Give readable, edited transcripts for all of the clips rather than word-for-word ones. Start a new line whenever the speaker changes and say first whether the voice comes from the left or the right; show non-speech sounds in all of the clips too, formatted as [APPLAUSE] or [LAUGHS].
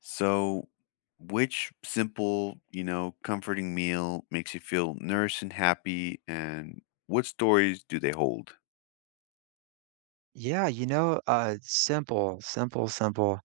left: So, which simple, you know, comforting meal makes you feel nourished and happy, and what stories do they hold?
right: Yeah, simple, simple, simple.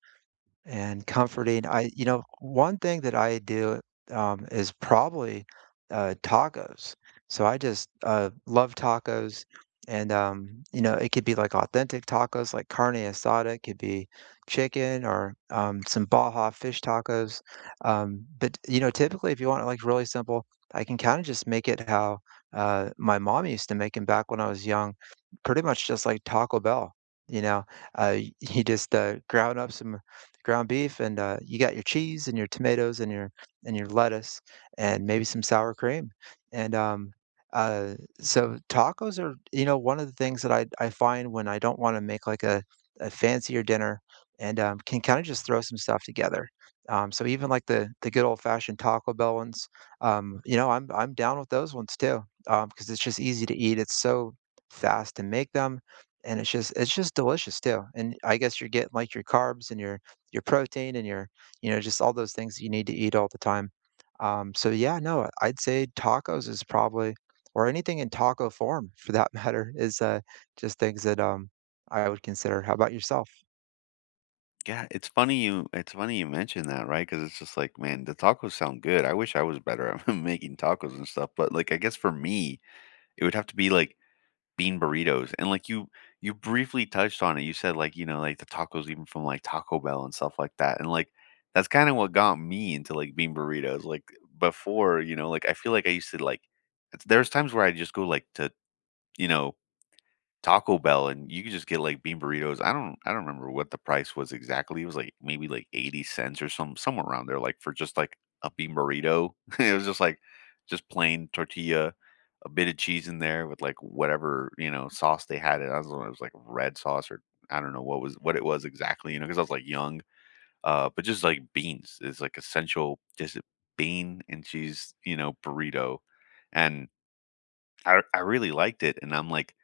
right: And comforting, one thing that I do, is probably, tacos. So I just, love tacos, and, it could be, like, authentic tacos, like carne asada. It could be chicken or, some Baja fish tacos, but, typically, if you want it, like, really simple, I can kinda just make it how, my mom used to make them back when I was young, pretty much just like Taco Bell, you know? Uh, y- [LAUGHS] you just, ground up some ground beef, and you got your cheese and your tomatoes and your lettuce and maybe some sour cream, and uh so tacos are, one of the things that I find when I don't want to make like a fancier dinner, and can kind of just throw some stuff together. So even like the good old fashioned Taco Bell ones, I'm down with those ones too, because it's just easy to eat, it's so fast to make them, and it's just delicious too. And I guess you're getting like your carbs and your protein and your just all those things that you need to eat all the time. So yeah, no, I'd say tacos is probably, or anything in taco form for that [LAUGHS] matter, is, just things that, I would consider. How about yourself?
left: Yeah, it's funny you mentioned that, right? Because it's just like, man, the tacos sound good. I wish I was better at [LAUGHS] making tacos and stuff, but like, I guess for me, it would have to be like bean burritos, and, like, you briefly touched on it, you said, like, you know, like, the tacos even from, like, Taco Bell and stuff like that, and, like, that's kinda what got me into, like, bean burritos, like, before, you know, like, I feel like I used to, like it's There's times where I just go, like, to you know Taco Bell, and you could just get, like, bean burritos. I don't remember what the price was exactly. It was, like, maybe, like, 80 cents or somewhere around there, like, for just, like, a bean burrito. [LAUGHS] It was just, like, just plain tortilla, a bit of cheese in there with, like, whatever, you know, sauce they had. It I was it was, like, red sauce or I don't know what was what it was exactly, you know, because I was, like, young. But just, like, beans is, like, essential, just a bean and cheese, you know, burrito. And I really liked it, and I'm like,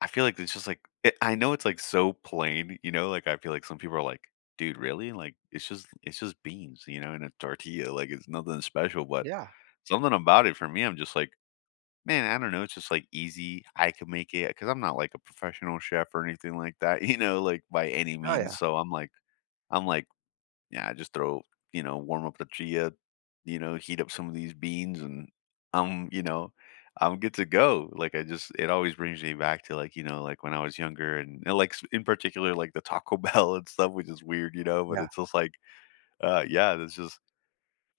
left: I feel like it's just like it, I know it's like so plain, you know. Like I feel like some people are like, "Dude, really?" Like it's just beans, you know, and a tortilla. Like it's nothing special, but
right: Yeah.
left: something about it for me, I'm just like, man, I don't know. It's just like easy. I can make it because I'm not like a professional chef or anything like that, [LAUGHS] you know, like by any
right: Oh
left: means.
right: yeah.
left: So I'm like, yeah, I just throw, you know, warm up the tortilla, you know, heat up some of these beans and I'm, you know, I'm good to go. Like I just it always brings me back to like, you know, like when I was younger and, like in particular like the Taco [LAUGHS] Bell and stuff, which is weird, you know, but
right: Yeah.
left: it's just like yeah, that's just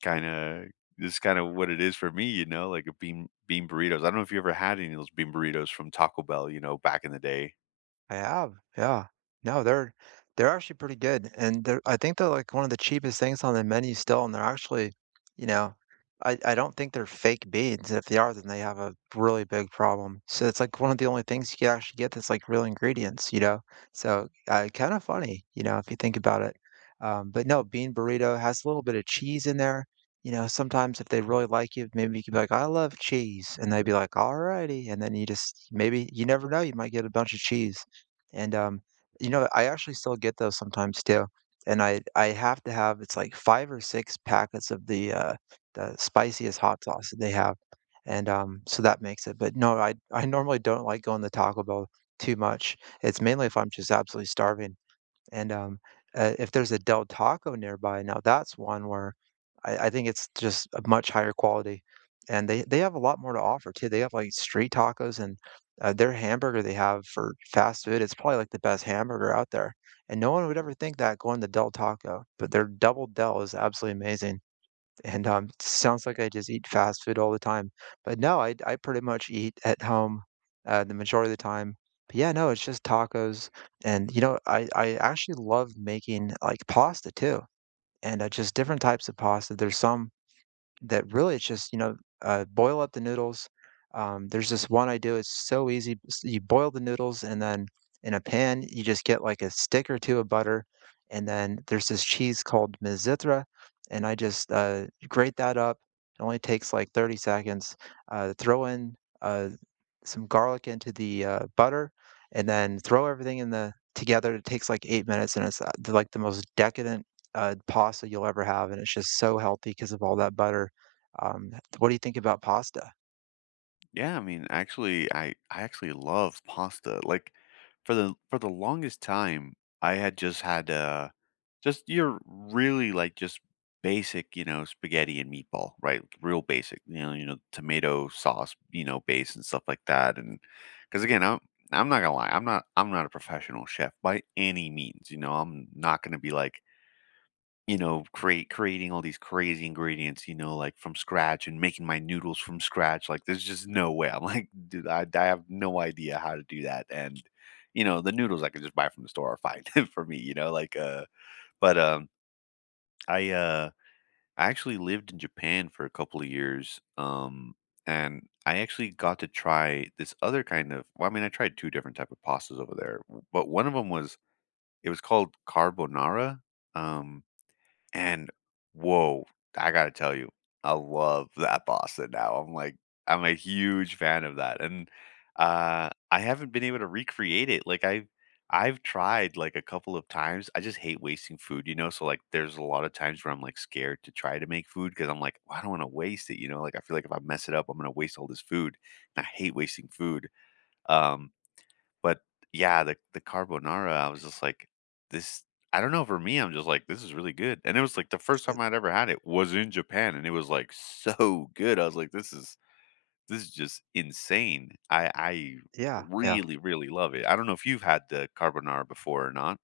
left: kinda this is kind of what it is for me, you know, like a bean burritos. I don't know if you ever had any of those bean burritos from Taco Bell, you know, back in the day.
right: I have, yeah. No, they're actually pretty good, and they're, I think, they're like one of the cheapest things on the menu still, and they're actually, you know, I don't think they're fake beans. If they are, then they have a really big problem. So it's like one of the only things you can actually get that's like real ingredients. So kind of funny, if you think about it. But no, bean burrito has a little bit of cheese in there. Sometimes if they really like you, maybe you could be like, "I love cheese." And they'd be like, "All righty." And then you just, maybe you never know, you might get a bunch of cheese. And I actually still get those sometimes too. And I have to have, it's like five or six packets of the spiciest hot sauce that they have. And so that makes it. But no, I normally don't like going to Taco Bell too much. It's mainly if I'm just absolutely starving. And if there's a Del Taco nearby, now that's one where I think it's just a much higher quality. And they have a lot more to offer too. They have like street tacos, and their hamburger they have for fast food, it's probably like the best hamburger out there. And no one would ever think that, going to Del Taco, but their Double Del is absolutely amazing. And, it sounds like I just eat fast food all the time, but no, I pretty much eat at home, the majority of the time. But yeah, no, it's just tacos. And, I actually love making, like, pasta too, and, just different types of pasta. There's some that really, it's just, boil up the noodles. There's this one I do, it's so easy. You boil the noodles, and then in a pan, you just get like a stick or two of butter. And then there's this cheese called Mizithra. And I just, grate that up. It only takes like 30 seconds. Throw in uh, some garlic into the butter, and then throw everything in the together. It takes like 8 minutes, and it's, like the most decadent, pasta you'll ever have. And it's just so healthy because of all that butter. What do you think about pasta?
left: Yeah, I mean, actually, I actually love pasta. Like for the longest time, I had just you're really like just basic, you know, spaghetti and meatball, right? Like, real basic, you know, tomato sauce, you know, base and stuff like that. And because again, I'm not gonna lie, I'm not a professional chef by any means. You know, I'm not gonna be like you know, create creating all these crazy ingredients, you know, like from scratch and making my noodles from scratch. Like, there's just no way. I'm like, dude, I have no idea how to do that. And, you know, the noodles I could just buy from the store are fine [LAUGHS] for me, you know, like, but, I, uh, I actually lived in Japan for a couple of years. And I actually got to try this other kind of, well, I mean, I tried two different type of pastas over there, but one of them was, it was called carbonara. Um, and whoa, I gotta tell you, I love that Boston. Now, I'm like, I'm a huge fan of that. And I haven't been able to recreate it. Like I've tried like a couple of times. I just hate wasting food, you know. So like there's a lot of times where I'm like scared to try to make food because I'm like, well, I don't want to waste it, you know. Like I feel like if I mess it up, I'm gonna waste all this food. And I hate wasting food. Um but yeah, the carbonara, I was just like, "This." I don't know, for me, I'm just like, "This is really good," and it was, like, the first time I'd ever had it was in Japan, and it was, like, so good. I was like, this is just insane." I
right: Yeah, yeah.
left: really, really love it. I don't know if you've had the carbonara before or not.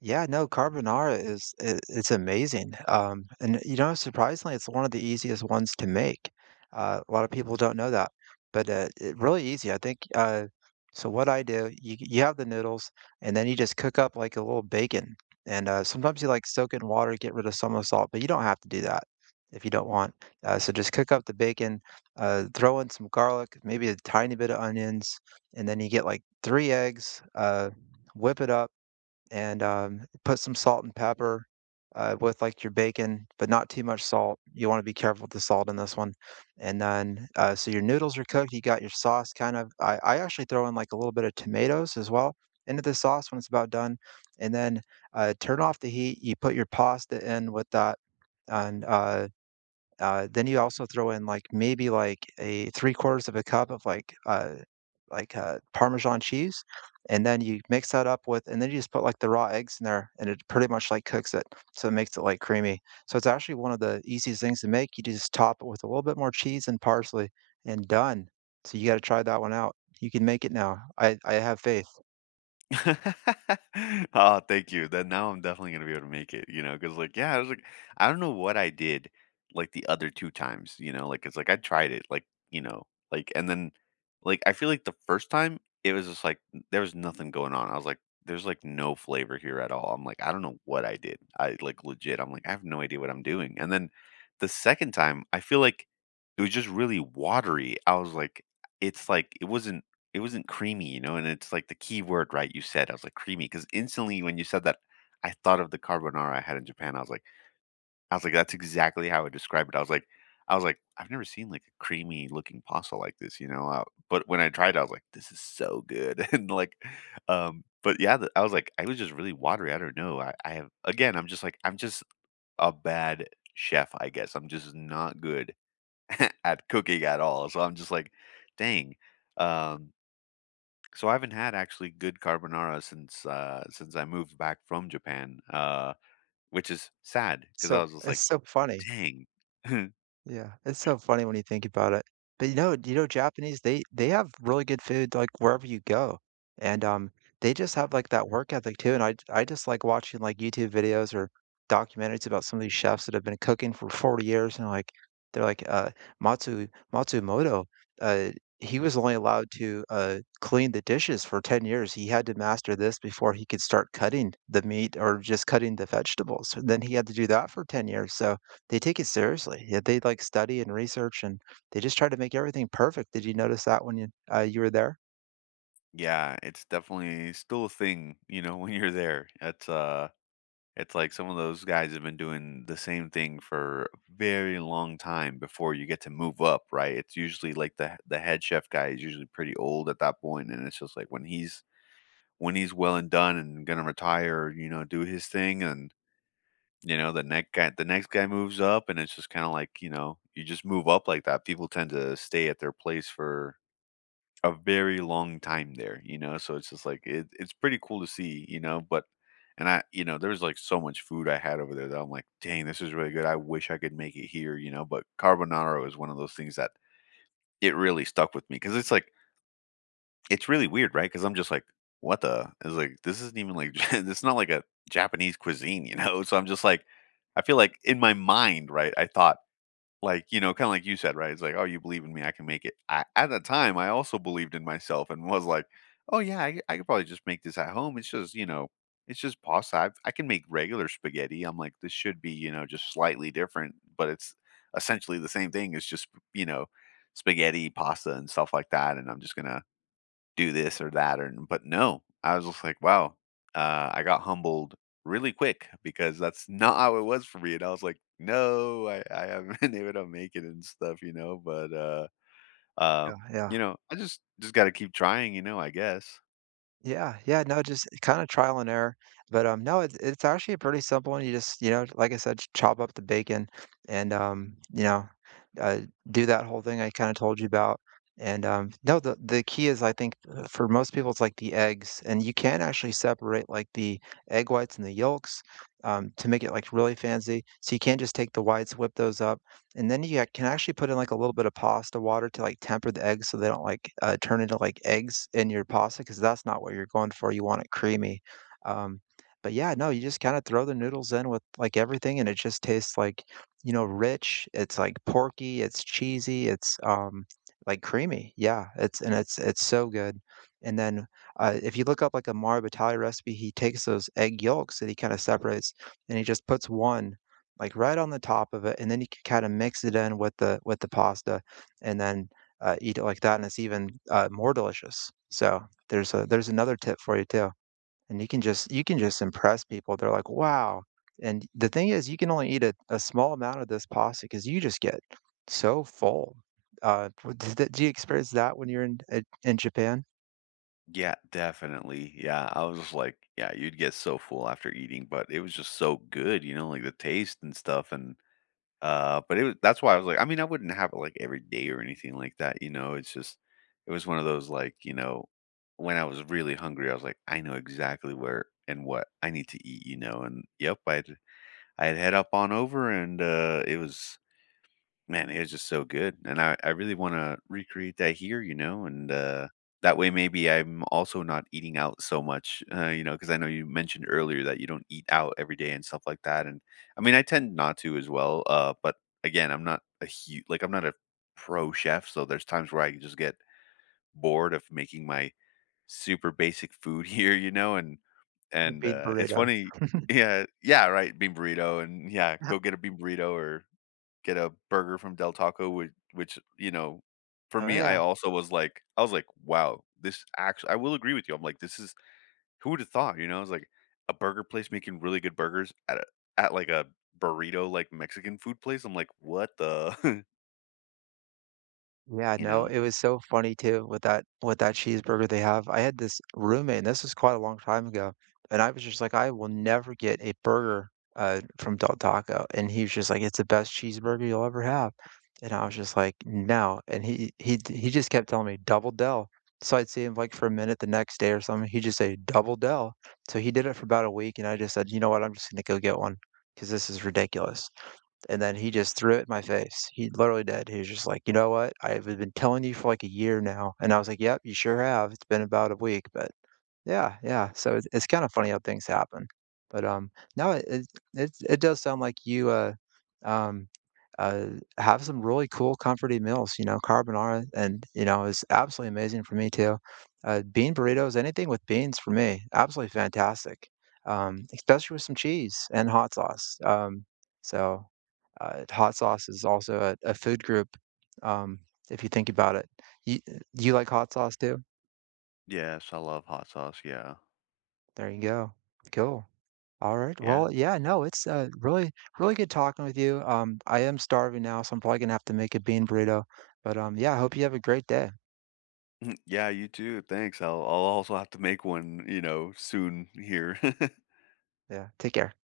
right: Yeah, no, carbonara is I it's amazing. And, surprisingly, it's one of the easiest ones to make. A lot of people don't know that, but, it really easy, I think. So what I do, you have the noodles, and then you just cook up, like, a little bacon, and, sometimes you, like, soak it in water, get rid of some of the salt, but you don't have to do that if you don't want. So just cook up the bacon, throw in some garlic, maybe a tiny bit of onions, and then you get, like, 3 eggs, whip it up, and put some salt and pepper, with like your bacon, but not too much salt. You want to be careful with the salt in this one. And then, so your noodles are cooked. You got your sauce kind of. I actually throw in like a little bit of tomatoes as well into the sauce when it's about done. And then, turn off the heat. You put your pasta in with that, and then you also throw in like maybe like a three-quarters of a cup of like Parmesan cheese, and then you mix that up with. And then you just put like the raw eggs in there, and it pretty much like cooks it, so it makes it like creamy. So it's actually one of the easiest things to make. You just top it with a little bit more cheese and parsley, and done. So you got to try that one out. You can make it now. I have faith.
left: [LAUGHS] Oh, thank you. Then now I'm definitely gonna be able to make it, you know. Because like, yeah, I was like I don't know what I did, like, the other 2 times, you know, like, it's like I tried it, like, you know, like, and then, like, I feel like the first time, it was just like, there was nothing going on. I was like, "There's, like, no flavor here at all." I'm like, "I don't know what I did." I like, legit, I'm like, "I have no idea what I'm doing." And then the second time, I feel like it was just really watery. I was like, it's like it wasn't creamy, you know, and it's like the key word, right, you said, I was like, creamy because instantly when you said that, I thought of the carbonara I had in Japan, I was like, "That's exactly how I would describe it." I was like, "I've never seen, like, a creamy looking pasta like this," you know, but when I tried it, I was like, "This is so good." [LAUGHS] And, like, but yeah, the I was like, "I was just really watery, I don't know." I have again, I'm just a bad chef, I guess, I'm just not good [LAUGHS] at cooking at all, so I'm just like, "Dang." Um so I haven't had actually good carbonara since I moved back from Japan, which is sad because I
right: So
left: was just
right: it's
left: like,
right: so funny.
left: dang. [LAUGHS]
right: Yeah, it's so funny when you think about it. But Japanese, they have really good food like wherever you go. And they just have like that work ethic too. And I just like watching like YouTube videos or documentaries about some of these chefs that have been cooking for 40 years, and like they're like, Matsu Matsumoto, uh he was only allowed to, clean the dishes for 10 years. He had to master this before he could start cutting the meat or just cutting the vegetables. And then he had to do that for 10 years. So they take it seriously. Yeah, they, like, study and research, and they just try to make everything perfect. Did you notice that when you were there?
left: Yeah, it's definitely still a thing, you know, [LAUGHS] when you're there. It's like some of those guys have been doing the same thing for a very long time before you get to move up, right? It's usually like the head chef guy is usually pretty old at that point and it's just like when he's well and done and gonna retire, you know, do his thing and you know, the next guy moves up, and it's just kinda like, you know, you just move up like that. People tend to stay at their place for a very long time there, you know, so it's just like it's pretty cool to see, you know, but and I you know, there was, like, so much food I had over there that I'm like, "Dang, this is really good. I wish I could make it here," you know, but carbonara is one of those things that it really stuck with me because it's like it's really weird, right? Because 'Cause I'm just like, "What the." It's like, this isn't even like [LAUGHS] it's not like a Japanese cuisine, you know? [LAUGHS] So I'm just like I feel like in my mind, right, I thought, like, you know, kinda like you said, right? It's like, "Oh, you believe in me, I can make it." I at the time, I also believed in myself and was like, "Oh, yeah, I could probably just make this at home. It's just, you know, it's just pasta. I've I can make regular spaghetti." I'm like, "This should be, you know, just slightly different, but it's essentially the same thing. It's just, you know, spaghetti, pasta, and stuff like that, and I'm just gonna do this or that or but no, I was just like, wow, I got humbled really quick because that's not how it was for me. And I was like, no, I haven't [LAUGHS] been able to make it and stuff, you know, but, uh,
right: Yeah, yeah.
left: you know, just got to keep trying, you know, I guess.
right: Yeah, yeah, no, just kinda trial and error. But, no, it's actually pretty simple, and you just, like I said, chop up the bacon, and, uh, do that whole thing I kinda told you about. And, no, the key is, I think, for most people, it's, like, the eggs. And you can actually separate, like, the egg whites and the yolks, to make it, like, really fancy, so you can't just take the whites, whip those up. And then you can actually put in, like, a little bit of pasta water to, like, temper the eggs so they don't, like, turn into, like, eggs in your pasta, because that's not what you're going for, you want it creamy. Um, but yeah, no, you just kinda throw the noodles in with, like, everything, and it just tastes, like, rich, it's, like, porky, it's cheesy, it's, like, creamy. Yeah, it's and it's it's so good. And then, if you look up, like, a Mario Batali recipe, he takes those egg yolks that he kinda separates, and he just puts 1 like right on the top of it, and then you can kind of mix it in with the pasta, and then, eat it like that, and it's even, more delicious. So there's another tip for you too. And you can just impress people. They're like, wow. And the thing is, you can only eat a small amount of this pasta because you just get so full. Do you experience that when you're in Japan?
left: Yeah, definitely. Yeah, I was just like, yeah, you'd get so full after eating, but it was just so good, you know, like the taste and stuff. And but it was that's why I was like I mean, I wouldn't have it, like, every day or anything like that, you know? It's just it was one of those, like, you know, when I was really hungry, I was like, "I know exactly where and what I need to eat," you know? And, yep, I had head up on over, and, it was man, it was just so good, and I really wanna recreate that here, you know, and, that way maybe I'm also not eating out so much, you know because I know you mentioned earlier that you don't eat out every day and stuff like that, and, I mean, I tend not to as well, but, again, I'm not a huge like, I'm not a pro chef, so there's times where I just get bored of making my super basic food [LAUGHS] here, you know,
right: The
left: and,
right: bean
left: it's
right: burrito.
left: funny. Yeah, yeah, right, bean burrito and yeah, go get
right: [LAUGHS]
left: a bean burrito or get a burger from Del Taco, which you know, for
right: Oh
left: me, I
right: yeah.
left: also was like I was like, "Wow, this actually." I will agree with you. I'm like, "This is who would've thought?" You know, I was like, "A burger place making really good burgers at a at like a burrito, like, Mexican food place?" I'm like, "What the."
right: Yeah,
left: [LAUGHS] You
right: no,
left: know?
right: it was so funny too with that cheeseburger they have. I had this roommate, and this was quite a long time ago, and I was just like, I will never get a burger, from Del Taco. And he was just like, it's the best cheeseburger you'll ever have. And I was just like, no. And he just kept telling me, "Double Del." So I'd see him like for a minute the next day or something. He'd just say, "Double Del." So he did it for about a week, and I just said, you know what, I'm just gonna go get one because this is ridiculous. And then he just threw it in my face. He literally did. He was just like, "You know what? I've been telling you for like a year now." And I was like, "Yep, you sure have. It's been about a week, but yeah, yeah." So it's kind of funny how things happen. But no, it does sound like you, um uh have some really cool comforting meals. Carbonara, and is absolutely amazing for me too. Bean burritos, anything with beans for me, absolutely fantastic. Especially with some cheese and hot sauce. So hot sauce is also a food group, um, if you think about it. You you like hot sauce too?
left: Yes, I love hot sauce, yeah.
right: There you go. Cool. All right.
left: Yeah?
right: Well, yeah, no, it's, really, really good talking with you. I am starving now, so I'm probably gonna have to make a bean burrito. But yeah, I hope you have a great day.
left: [LAUGHS] Yeah, you too, thanks. I'll also have to make one, you know, soon here. [LAUGHS]
right: Yeah, take care.